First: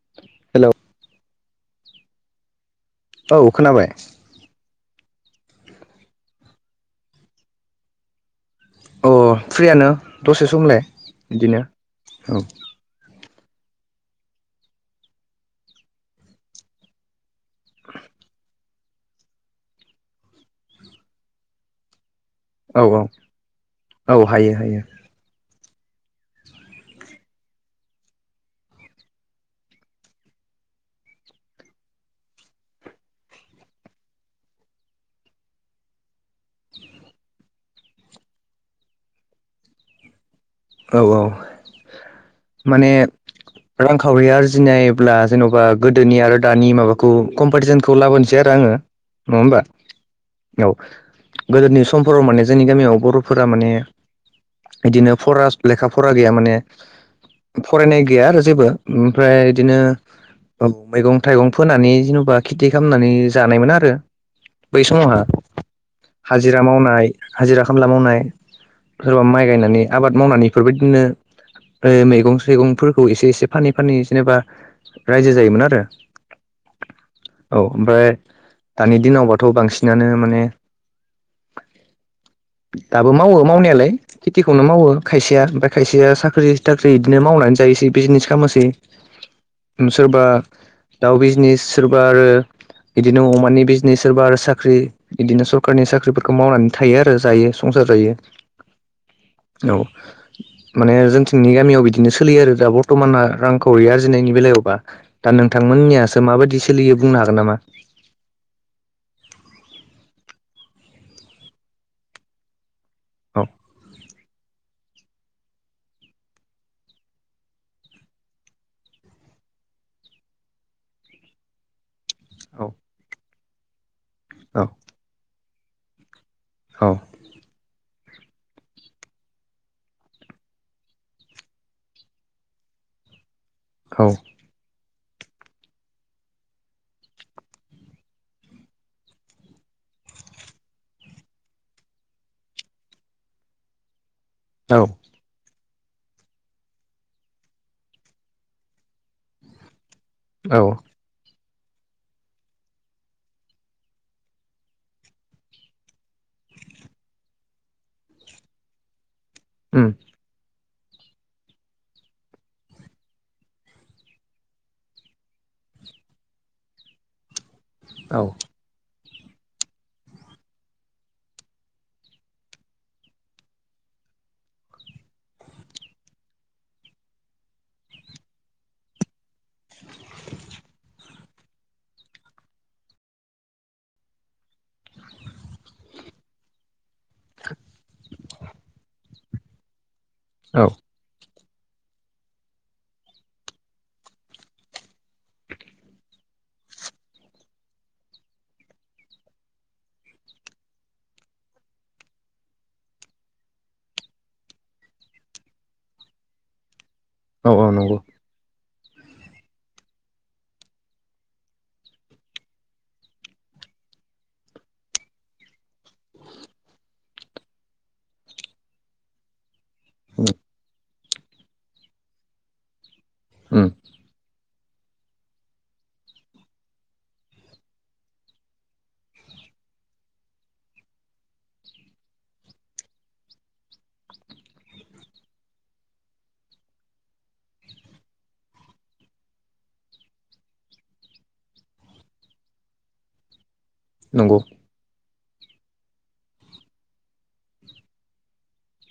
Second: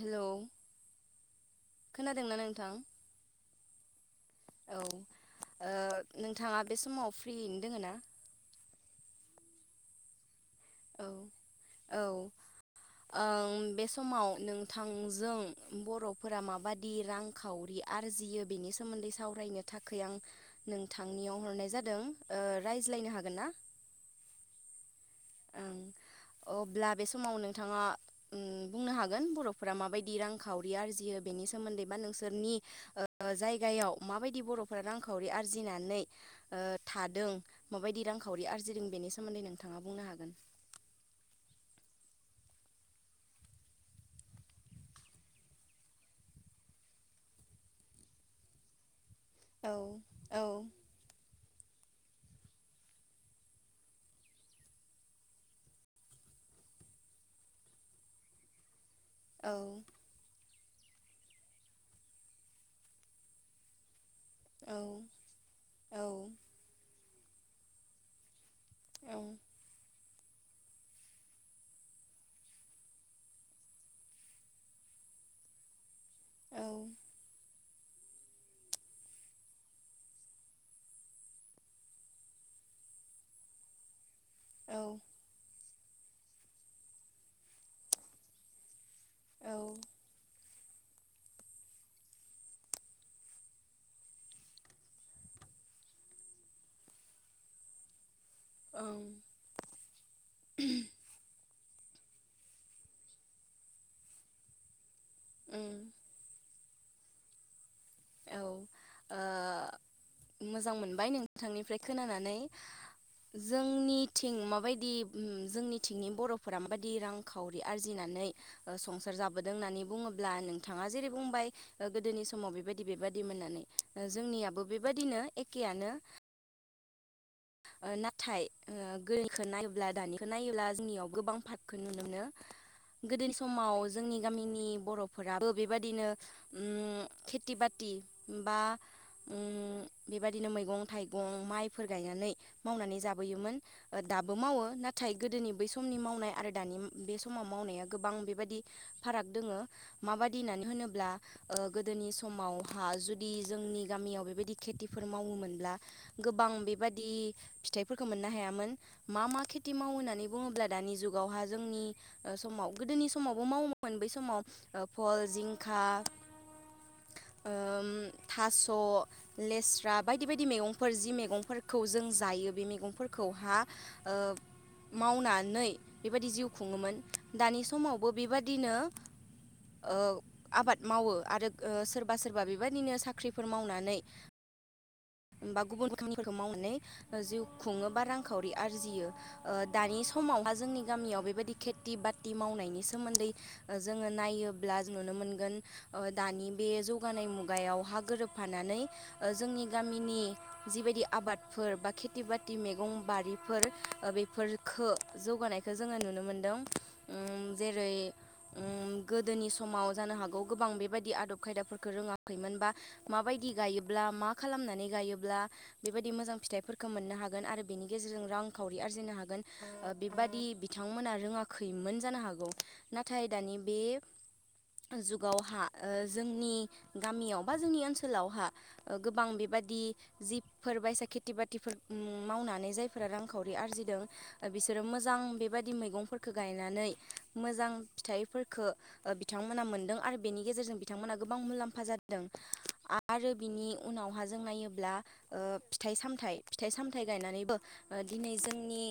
Hello hello खोनादोंना नोंथां? औ अखोनाबाय। औ नोंथाङा बे समाव फ्रियैनो दोङो ना? अओ फ्रियानो दसे समलाय औ बिदिनो औ ओम बे समाव नोंथांजों बर'फोरा माबादि रांखावरि आरजियो बेनि सोमोन्दै सावरायनो थाखोइ आं नोंथांनिआव हरनाय जादों ओ औ औ रायज्लायनो हागोन औ हायो हायो ओम अब्ला बे समाव नोंथांआ बुंनो हागोन बर'फोरा माबायदि रांखावरि आरजियो बेनि सोमोन्दै बा नोंसोरनि ओ जायगायाव माबायदि बर'फोरा रांखावरि आरजिनानै ओ थादों माबायदि रांखावरि आरजिदों बेनि सोमोन्दै नोंथाङा बुंनो हागो औ औ ओ माने रांखावरि आरजिनायब्ला जेन'बा गोदोनि आरो दानि माबाखौ कमफेटिसनखौ लाबोनोसै आरो आङो नङा होमबा औ औ गोदोनि समफोराव माने जोंनि गामियाव बर'फोरा माने बिदिनो फरास लेखा फरा गैया माने फरायनाय गैया आरो जेबो ओमफ्राय औ बिदिनो ओ मैगं थाइगं फोनानै जेनोबा खेथि खालामनानै जानायमोन आरो औ बै समहा औ हाजिरा मावनाय हाजिरा खामला मावनाय औ सोरबा माइ गायनानै आबाद मावनानै इफोरबायदिनो मैगं सौइगंफोरखौ एसे एसे फानै फानै जेनेबा रायजो जायोमोन आरो औ औ ओमफाइ दानि दिआवबाथ' बांसिनानो माने दाबो मावो मावनायालाय खेथिखौनो मावो खायसेया ओमफाय खायसेया साख्रि थाख्रि बिदिनो मावनानै जायोसै बिजिनेस खालामोसै सोरबा दाउ बिजिनेस सोरबा आरो बिदिनो अमानि बिजिनेस सोरबा आरो साख्रि बिदिनो सोरखारनि साख्रिफोरखौ मावनानै थायो आरो जायो संसार ज जायो औ औ माने जोंथिंनि गामियाव बिदिनो सोलियो आरो दा बररथमाना रांखावरि आरजिनायनि बेलायावबा दा ओं नोंथांमोननियासो माबायदि सोलियो बुंनो हागोन नामा? औ ओ मोजां मोनबाय नोंथथांनिफ्राय खोनानानै औ जोंनिथिं माबायदि जोंनिथिंनि बर'फोरा माबायदि रांखावरि आरजिनानै संसार जाबोदों होननानै बुङोब्ला अब्ला नोंथाङा जेरै बुंबाइ गोदोनि समाव औ बेबायदि बेबायदि मोन होननानै जोंनियाबो बेबायदिनो एखेयानो औ नाथाय गोदोखौ नायोब्ला दानिखौ नायोब्ला जोंनियाव गोबां पारखौ नुनो मोनो गोदोनि समाव जोंनि गामिनि बर' फोराबो बेबायदिनो खेथि बाथि बा बेबायदिनो मैगं थाइगं माइफोर गायनानै मावनानै जाबोयोमोन दाबो मावो औ नाथाय गोदोनि बै सम समनि मावनाय आरो दानि बे समाव मावनाया गोबां बेबायादि फाराग दं माबादि औ होननानै होनोब्ला ओ गोदोनि समावहा जुदि जोंनि गामियाव बेबायदि खेथिफोर मावोमोनब्ला गोबां गोबां बेबादि फिथायफोरखौ मोननो हायामोन मा मा खेथि उम मावो होननानै बुडोब्ला दानि जुगावहाय जोंनि समाव गोदोनि समावबो मावोमोन बै समाव फल जिंखा था [inaudible] ओम औ थास' लेस्रा बायदि बायदि मैगंफोर जि मैगंफोरखौ जों जायो बे मैगंफोरखौहा ओ मावनानै बिबायदि जिउ खुङोमोन दानि समावबो बेबादिनो ओ आबाद मावो आरो ओ सोरबा सोरबा बेबदिनो साख्रिफोर मावनानै होमबा गुबुन खामानिफोरखौ मावनानै जिउ खुङो बा रांखावरि आरजियो ओ दानि समावहा जोंनि औ गामियाव बेबायदि खेथि बाथि मावनायनि सोमोन्दै जोङो नायोब्ला नुनो मोनगोन ओ दानि बे जौगानाय मुगायाव हा गोरोबफानानै जोंनि गामिनि जिबायदि आबादफोर बा खिथि बाथि मैगं बारिफोर बेफोरख जौगानायखौ जोङो नुनो मोनदों उ औ जेरै नंगौ उ गोदोनि समाव जानो हागौ गोबां बेबायदि आदब खायदाफोरफोरखौ रोङाखैमोन बा माबायदि गायोब्ला मा खालामनानै गायोब्ला बेबादि मोजां फिथाइफोर खो मोननो हागोन आरो बेनि गेजेरजों रांखावरि आरजिनो हागोन उम बेबादि बिथांमोना रोङाखैमोन जानो हागौ नाथाय दानि उम बे जुगावहा जोंनि गामियाव बा जोंनि ओनसोलावहा गोबां बेबायदि दि जिबफोरबायसा खिथि बाथि फोर मावनानै जायफोरा रांखावरि आरजिदों बिसोरो मोजां बेबायादि मैगंफोरखौ गाय नानै मोजां फिथाइफोरखौ ओ बिथांमोना मोनदों आरो बेनि गेजेरजों बिथांमोना गोबां मुलाम्फा जादों आरो बिनि उनावहा नंगौ जों नायोब्ला ओ फिथाइ सामथाइ फिथाइ सामथायाइ गायनानैबो दिनै जोंनि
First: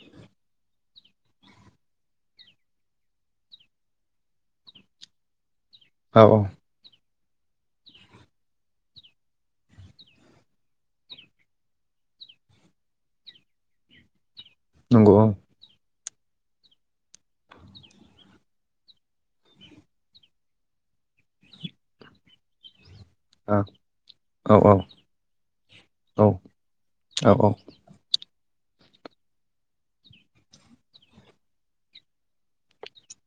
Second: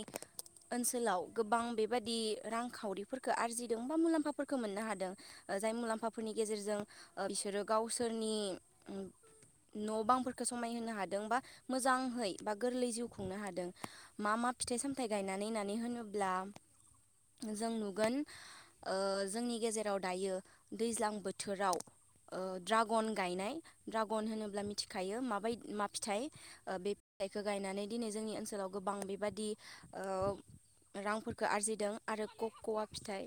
ओनसोलाव गोबां बेबादि रांखावरिफोरखौ आरजिदों बा मुलाम्फाफोरखौ मोननो हादों जाय औ मुलाम्फाफोरनि औ गेजेरजों ओ बिसोरो गावसोरनि न' बांफोरखौ समायहोनो हादोंबा मोजांहै बा गोरलै जिउ खुंनो हादों मा मा फिथाइ सामथायाइ नंगौ औ गायनानै नायनानै होनोब्ला जों नुगोन ओ जोंनि गेजेराव दायो दैज्लां बोथोराव ओ दड्रागन गायनाय औ ड्रागन औ होनोब्ला मिथिखायो माबाय मा फिथाइ ओ बे औ फिथाइखौ गायनानै दिनै जोंनि ओनसोलाव गोबां बेबादि रांफोरखौ आरजिदों आरो कख'वा फिथाइ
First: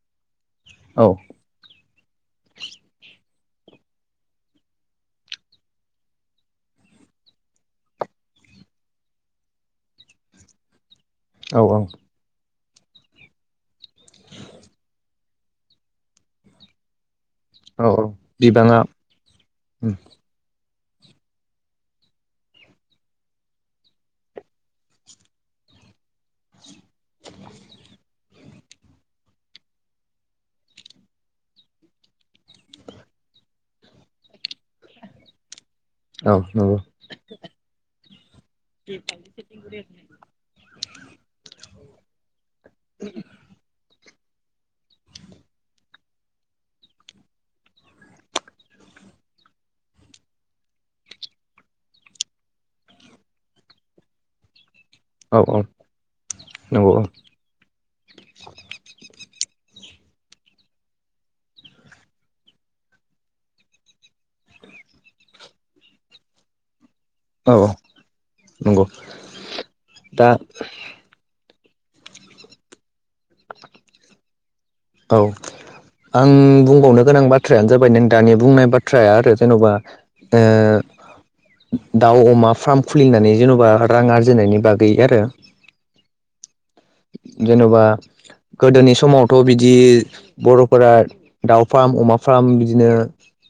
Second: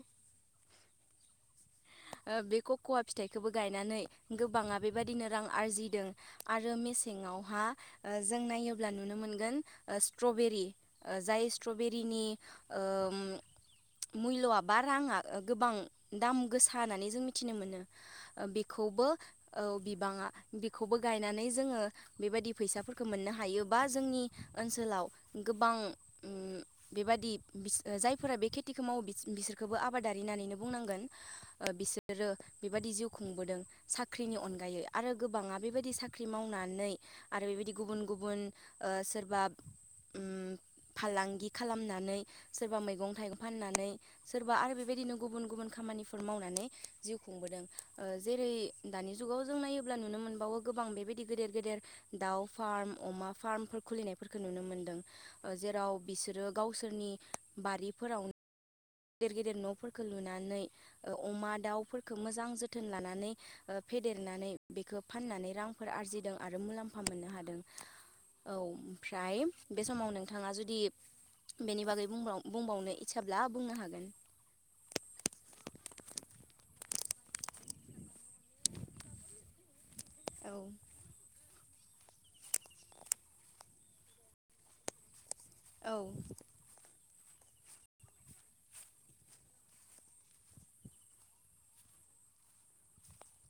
ओ बे कख'वा फिथाइ खोबो गनायनानै गोबांङा बादिनो रां आरजिदों आरो मेसेङावहा जों नायोब ब्ला नुनो मोनगोन स्त्रभेरी ओ जाय औ स्त्रबेरिनि ओ म मुल्यआ बा राङा गोबां दाम गोसा होननानै जों मिथिनो मोनो औ औ बिबाङा बेखौबो औ उम बिबाङा बि बांखौबो गायनानै जोङो बेबायदि फैसाफोरखौ मोननो हायो। बा जोंनि ओनसोलाव गोबां बेबादि बिस जायफोरा बेखे खेथिखौ मावो बिसोरखौबो आबादारि होननानैनो बुंनांगोन ओ बिसोरो बेबादि जिउ खुंबोदों साख्रिनि अनगायै आरो गोबाङा बेबायदि साख्रि औ नंगौ मावनानै आरो बेबायदि गुबुन गुबुन ओ सोरबा उम फालांगि खालामनानै सोरबा मैगं थाइगं फाननानै सोरबा आरो बेबायदिनो गुबुन गुबुन खामानिफोर मावनानै जिउ खुंबोदों जेरै दानि जुगाव जों नायोब्ला नुनो मोनबावो गोबां बेबायदि गेदेर गेदेर दाउ फार्म अमा फार्मफोर खुलिनायफोरखौ नुनो औ मोनो औ जेराव बिसोरो नंगौ गावसोरनि बारिफोरावनो गदेर गिदेर न' फोर लुनानै अमा दाउफोरखौ मोजां जोथोन लानानै ओ फेदेरनानै फाननानै रांफोर आरजिदों आरो मुलाम्फा मोननो औ औ हादों औ नंगौ ओमफ्राय बे समाव दा नोंथाङा जुदि बेनि बागैब बुंबावनो इस्साब्ला बुंनो हागोन औ आं बुंबावनो गोनां बाथ्रायानो जाबाय नों दानि बुंनाय बाथ्राया आरो जेन'बा ओ औ दाउ अमा फार्म खुलिनानै जेन'बा रां आरजिनायनि बागै आरो औ जेन'बा गोदोनि समावथ बिदि बरफोरा दाउ फार्म अमा फार्म बिदिनो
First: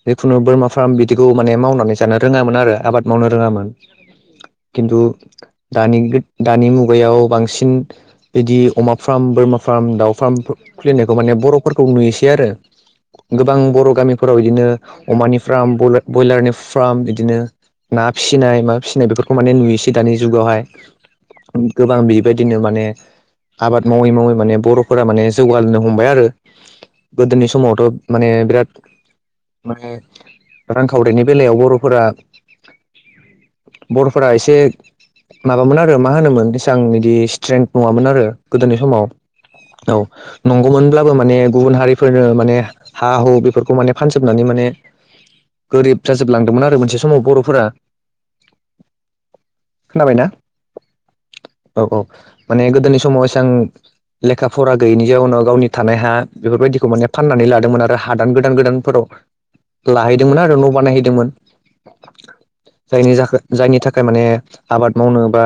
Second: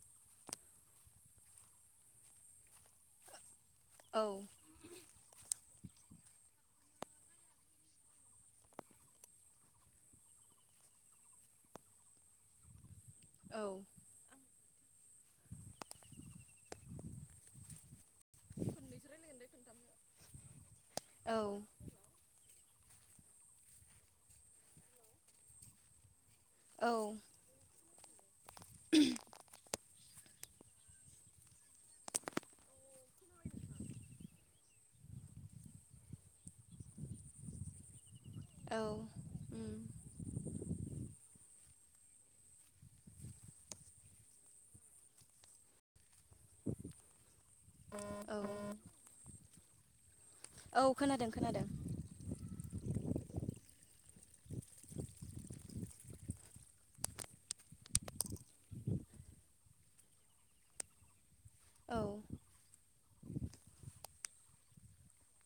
जिखुनु बोरमा फार्म बिदिखौ माने मावनानै जानो रोंङामोन आरो आबाद मावनो रोंङामोन औ खिन्थु दानि दानि मुगायाव बांसिन बिदि अमा फार्म बोरमा फार्म दाउ फार्म खुलिनायखौ माने बरफोरखौ नुयोसै आरो गोबां औ बरगामिफोराव बिदिनो अमानि फार्म ब्रयलारनि फार्म बिदिनो ना फिसिनाय माबा फिसिनाय बेफोरखौ माने नुयोसै दानि जुगावहाय गोबां बेबायदिनो माने आबाद मावै मावै माने बर'फोरा माने जौगालांनो हमबाय आरो औ गोदोनि समावथ माने बिराद माने रांखावरिनि बेलायाव बरफोरा बरफोरा एसे माबामोन आरो मा होनोमोन बेसबां बिदि स्ट्रेंथ नंङामोन आरो गोदोनि औ समाव उम औ नंगौमोनब्लाबो माने गुबुन हारिफोरनो माने हा हु बेफोरखौ माने फानजोबनानै माने गोरिब जाजोबलांदोंमोन आरो मोनसे समाव बरफोरा औ खोनाबायना औ खोनादों खोनादों औ औ माने गोदोनि समाव एसां लेखा फरा गैयिनि जाउनाव गावनि थानाय हा बेफोरबायदिखौ माने फाननानै लादोंमोन आरो हादान गोदान गोदानफोराव लाहैदोंमोन आरो न बानायहैदोंमोन औ जायनि थाखाय जायनि थाखाय माने आबाद मावनो बा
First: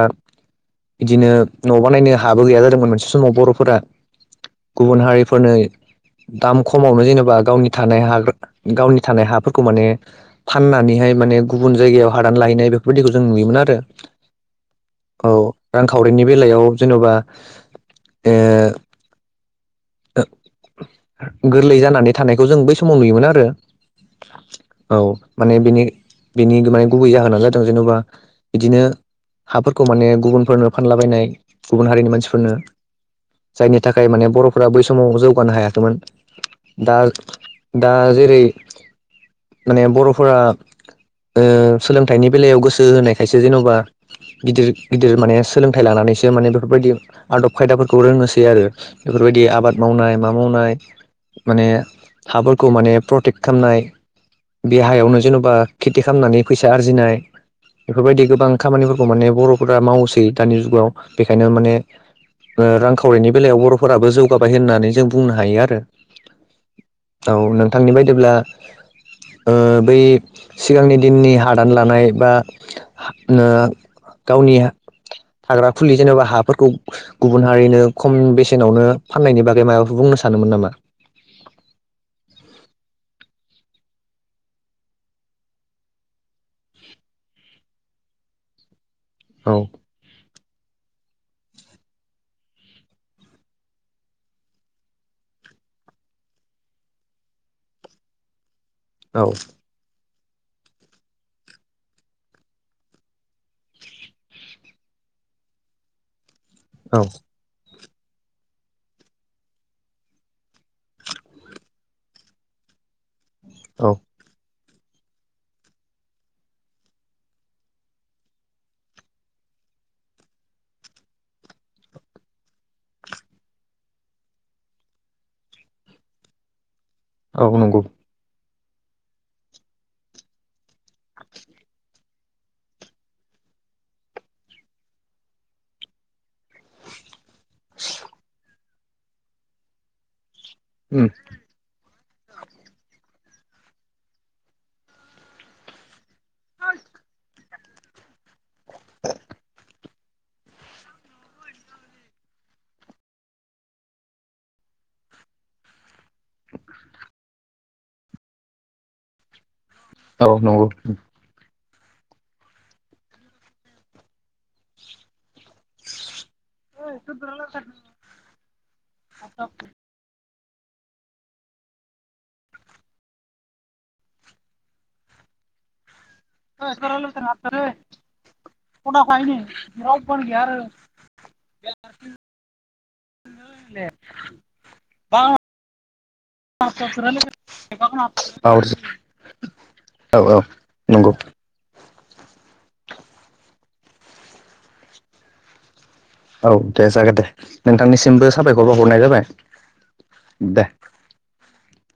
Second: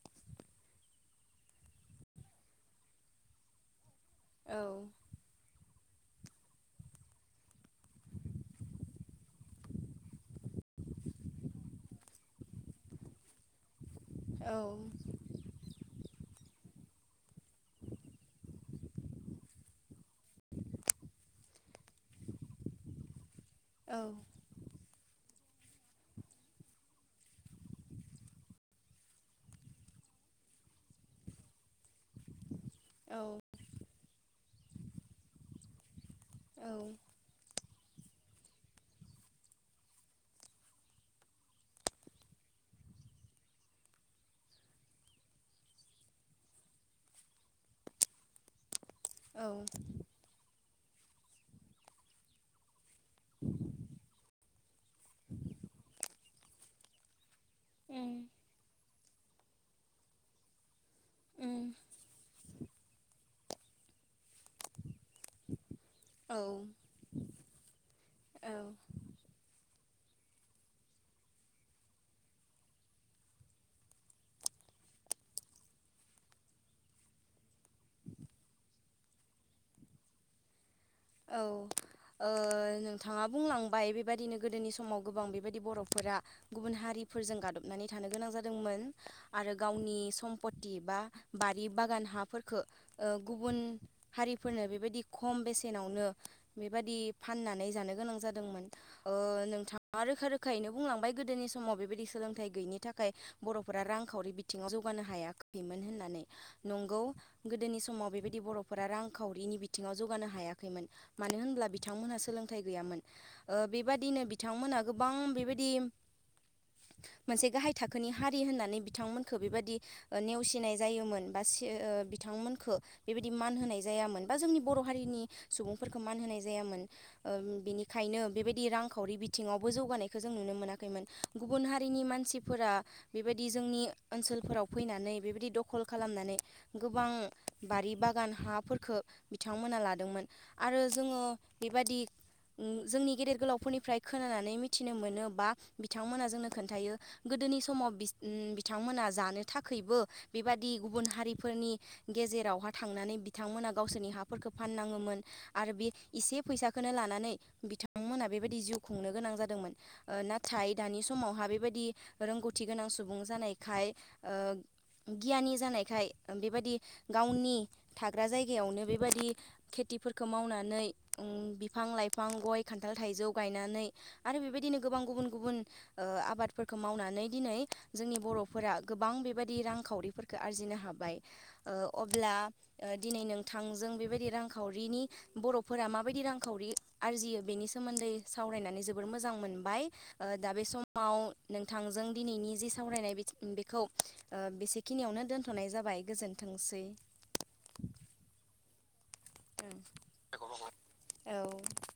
बिदिनो न' ब नायनो हाबो गैया जादों जोंमोन मोनसे समाव बरफोरा औ गुबुन हारिफोरनि [inaudible] दाम खमावनो जेनेबा गावनि थानाय हा गावनि थानाय हाफोरखौ माने फाननानैहाय माने गुबुन जायगायाव हादान लाहैनाय बेफोरबायदिखौ जों नुयोमोन आरो औ औ रांखावरिनि बेलायाव जेनबा ओ [inaudible] गोरलै जानानै थानायखौ जों बै समाव नुयोमोन आरो औ औ माने बेनि बेनि माने गुबै जाहोनानो जादों जेनेबा बिदिनो हाफोरखौ माने गुबुनफोरनो फानलाबायनाय गुबुन हारिनि मानसिफोरनो जायनि थाखाय माने बरफोरा बै समाव जौगानो हायाखैमोन दा औ दा जेरै माने बरफोरा ओ सोलोंथाइनि बेलायाव गोसो होनायखायसो जेनबा गिदिर गिदिर माने सोलोंथाइ लानानैसो माने बेफोरबायदि आदब खायदाफोरखौ रोंनोसै आरो बेफोरबायदि औ आबाद मावनाय मा मावनाय माने हाफोरखौ माने प्रटेक्ट खालामनाय देहायावनो जेनबा खेथि खालामनानै फैसा आरजिनाय उम बेफोरबायदि गोबां खामानि माने बरफोरा मावसै दानि जुगाव बेखायनो उम माने रांखावरिनि बेलायाव बरफोराबो जौगाबाय होननानै जों बुंनो हायो आरो औ औ नोंथांनि बायदिब्ला औ ओ बै सिगांनि दिननि हादान लानाय बा ओ गावनि हाग्रा खुलि जेनेबा हाफोरखौ गुबुन हारिनो खम बेसेनावनो फाननायनि बागै माबाफोर बुंनो सानोमोन नामा औ ओ नोंथाङा बुंलांबाय बेबायदिनो गोदोनि समाव गोबां बेबायदि बर'फोरा गुबुन हारि फोरजों गादबनानै थानो गोनां जादोंमोन औ आरो गावनि सम्पति बा बारि बागान हाफोरखो गुबुन हारिफोरनो बेबायदि खम बेसे एनावनो बेबादि फाननानै जानो गोनां जादोंमोन ओ औ नोंथा आ रोखा रोख खायैनो बुंलांबाय गोदोनि समाव बेबायदि सोलोंथाइ गैयिनि थाखाय बर'फोरा रांखावरि बिथिङाव जौगानो हाया फिमोन होननानै नंगौ गोदोनि समाव बेबायदि बर'फोरा रांखावरिनि बिथिङाव जौगानो हाया खैमोन मानो होनब्ला बिथांमोनहा सोलोंथाइ गैयामोन ओ औ बेबादिनो बिथांमोनहा गोबां बेबादि मोनसे गाहाय थाखोनि हारि होननानै बिथांमोनखो बेबादि ओ नेवसिनाय जायोमोन बासि ओ ओ बिथांमोनखो बेबायदि मान होनाय जायामोन बा जोंनि बर' हारिनि सुबुंफोरखो मान होनाय जायामोन। औ ओ नंगौ बिनिखायनो बेबा यदि रांखावरि बिथिङावबो जौगानायखौ जों नुनो मोनाखैमोन। गुबुन हारिनि मानसिफोरा बेबायदि जोंनि ओनसोलफोराव फैनानै बेबायदि दखल खालामनानै गोबां बारि बागान हाफोरखो बिथांमोना लादोंमोन। आरो उम जोङो बेबादि ओ जोंनि गेदेर गोलावफोरनिफ्राय खोनानानै मिथिनो मोनो बा बिथि बिथांमोना जोंनो खोन्थायो गोदोनि समाव बिसथ उ बिथांमोना जानो थाखैबो बेबादि गुबुन हारिफोरनि गेजेरावहा थांनानै बिथांमोना गावसोरनि हाफोरखो फाननाङोमोन। आरो बे एसे फैसाखोनो लानानै बिथांमोना बेबायदि जिउ खुंनो गोनां जादोंमोन। ओ औ नंगौ नाथाय दानि समावहा बेबादि दि रोंगौथि गोनां सुबुं जानायखाय ओ गियानि जानायखाय बेबादि गावनि थाग्रा जायगायावनो बेबादि खेथिफोर खो मावनानै उं बिफां लाइफां गय, खान्थाल, थाइजौ गायनानै आरो बेबायदिनो गोबां गु गुबुन गुबुन ओ आबादफोरखो मावनानै दिनै जोंनि बर'फोरा गोबां बेबादि रांखावरिफोरखौ आरजिनो हाब बाय। ओ अब्ला दिनै नोंथांजों बेबादि रांखावरिनि बर'फोरा मा बायदि रांखावरि आरजियो बेनि सोमोन्दै औ सावरायनानै जोबोर मोजां मोनबाय। ओ औ दा बे समा नंगौ व नोंथांजों दिनैनि जि सावरायनाय बिच- बेखौ ओ बेसेखिनियावनो दोनथ'नाय जाबाय। औ गोजोनथोंसै। दे जागोन दे नोंथांनिसिमबो साबायखर बाउहरनाय जाबाय। दे [unintelligible] औ।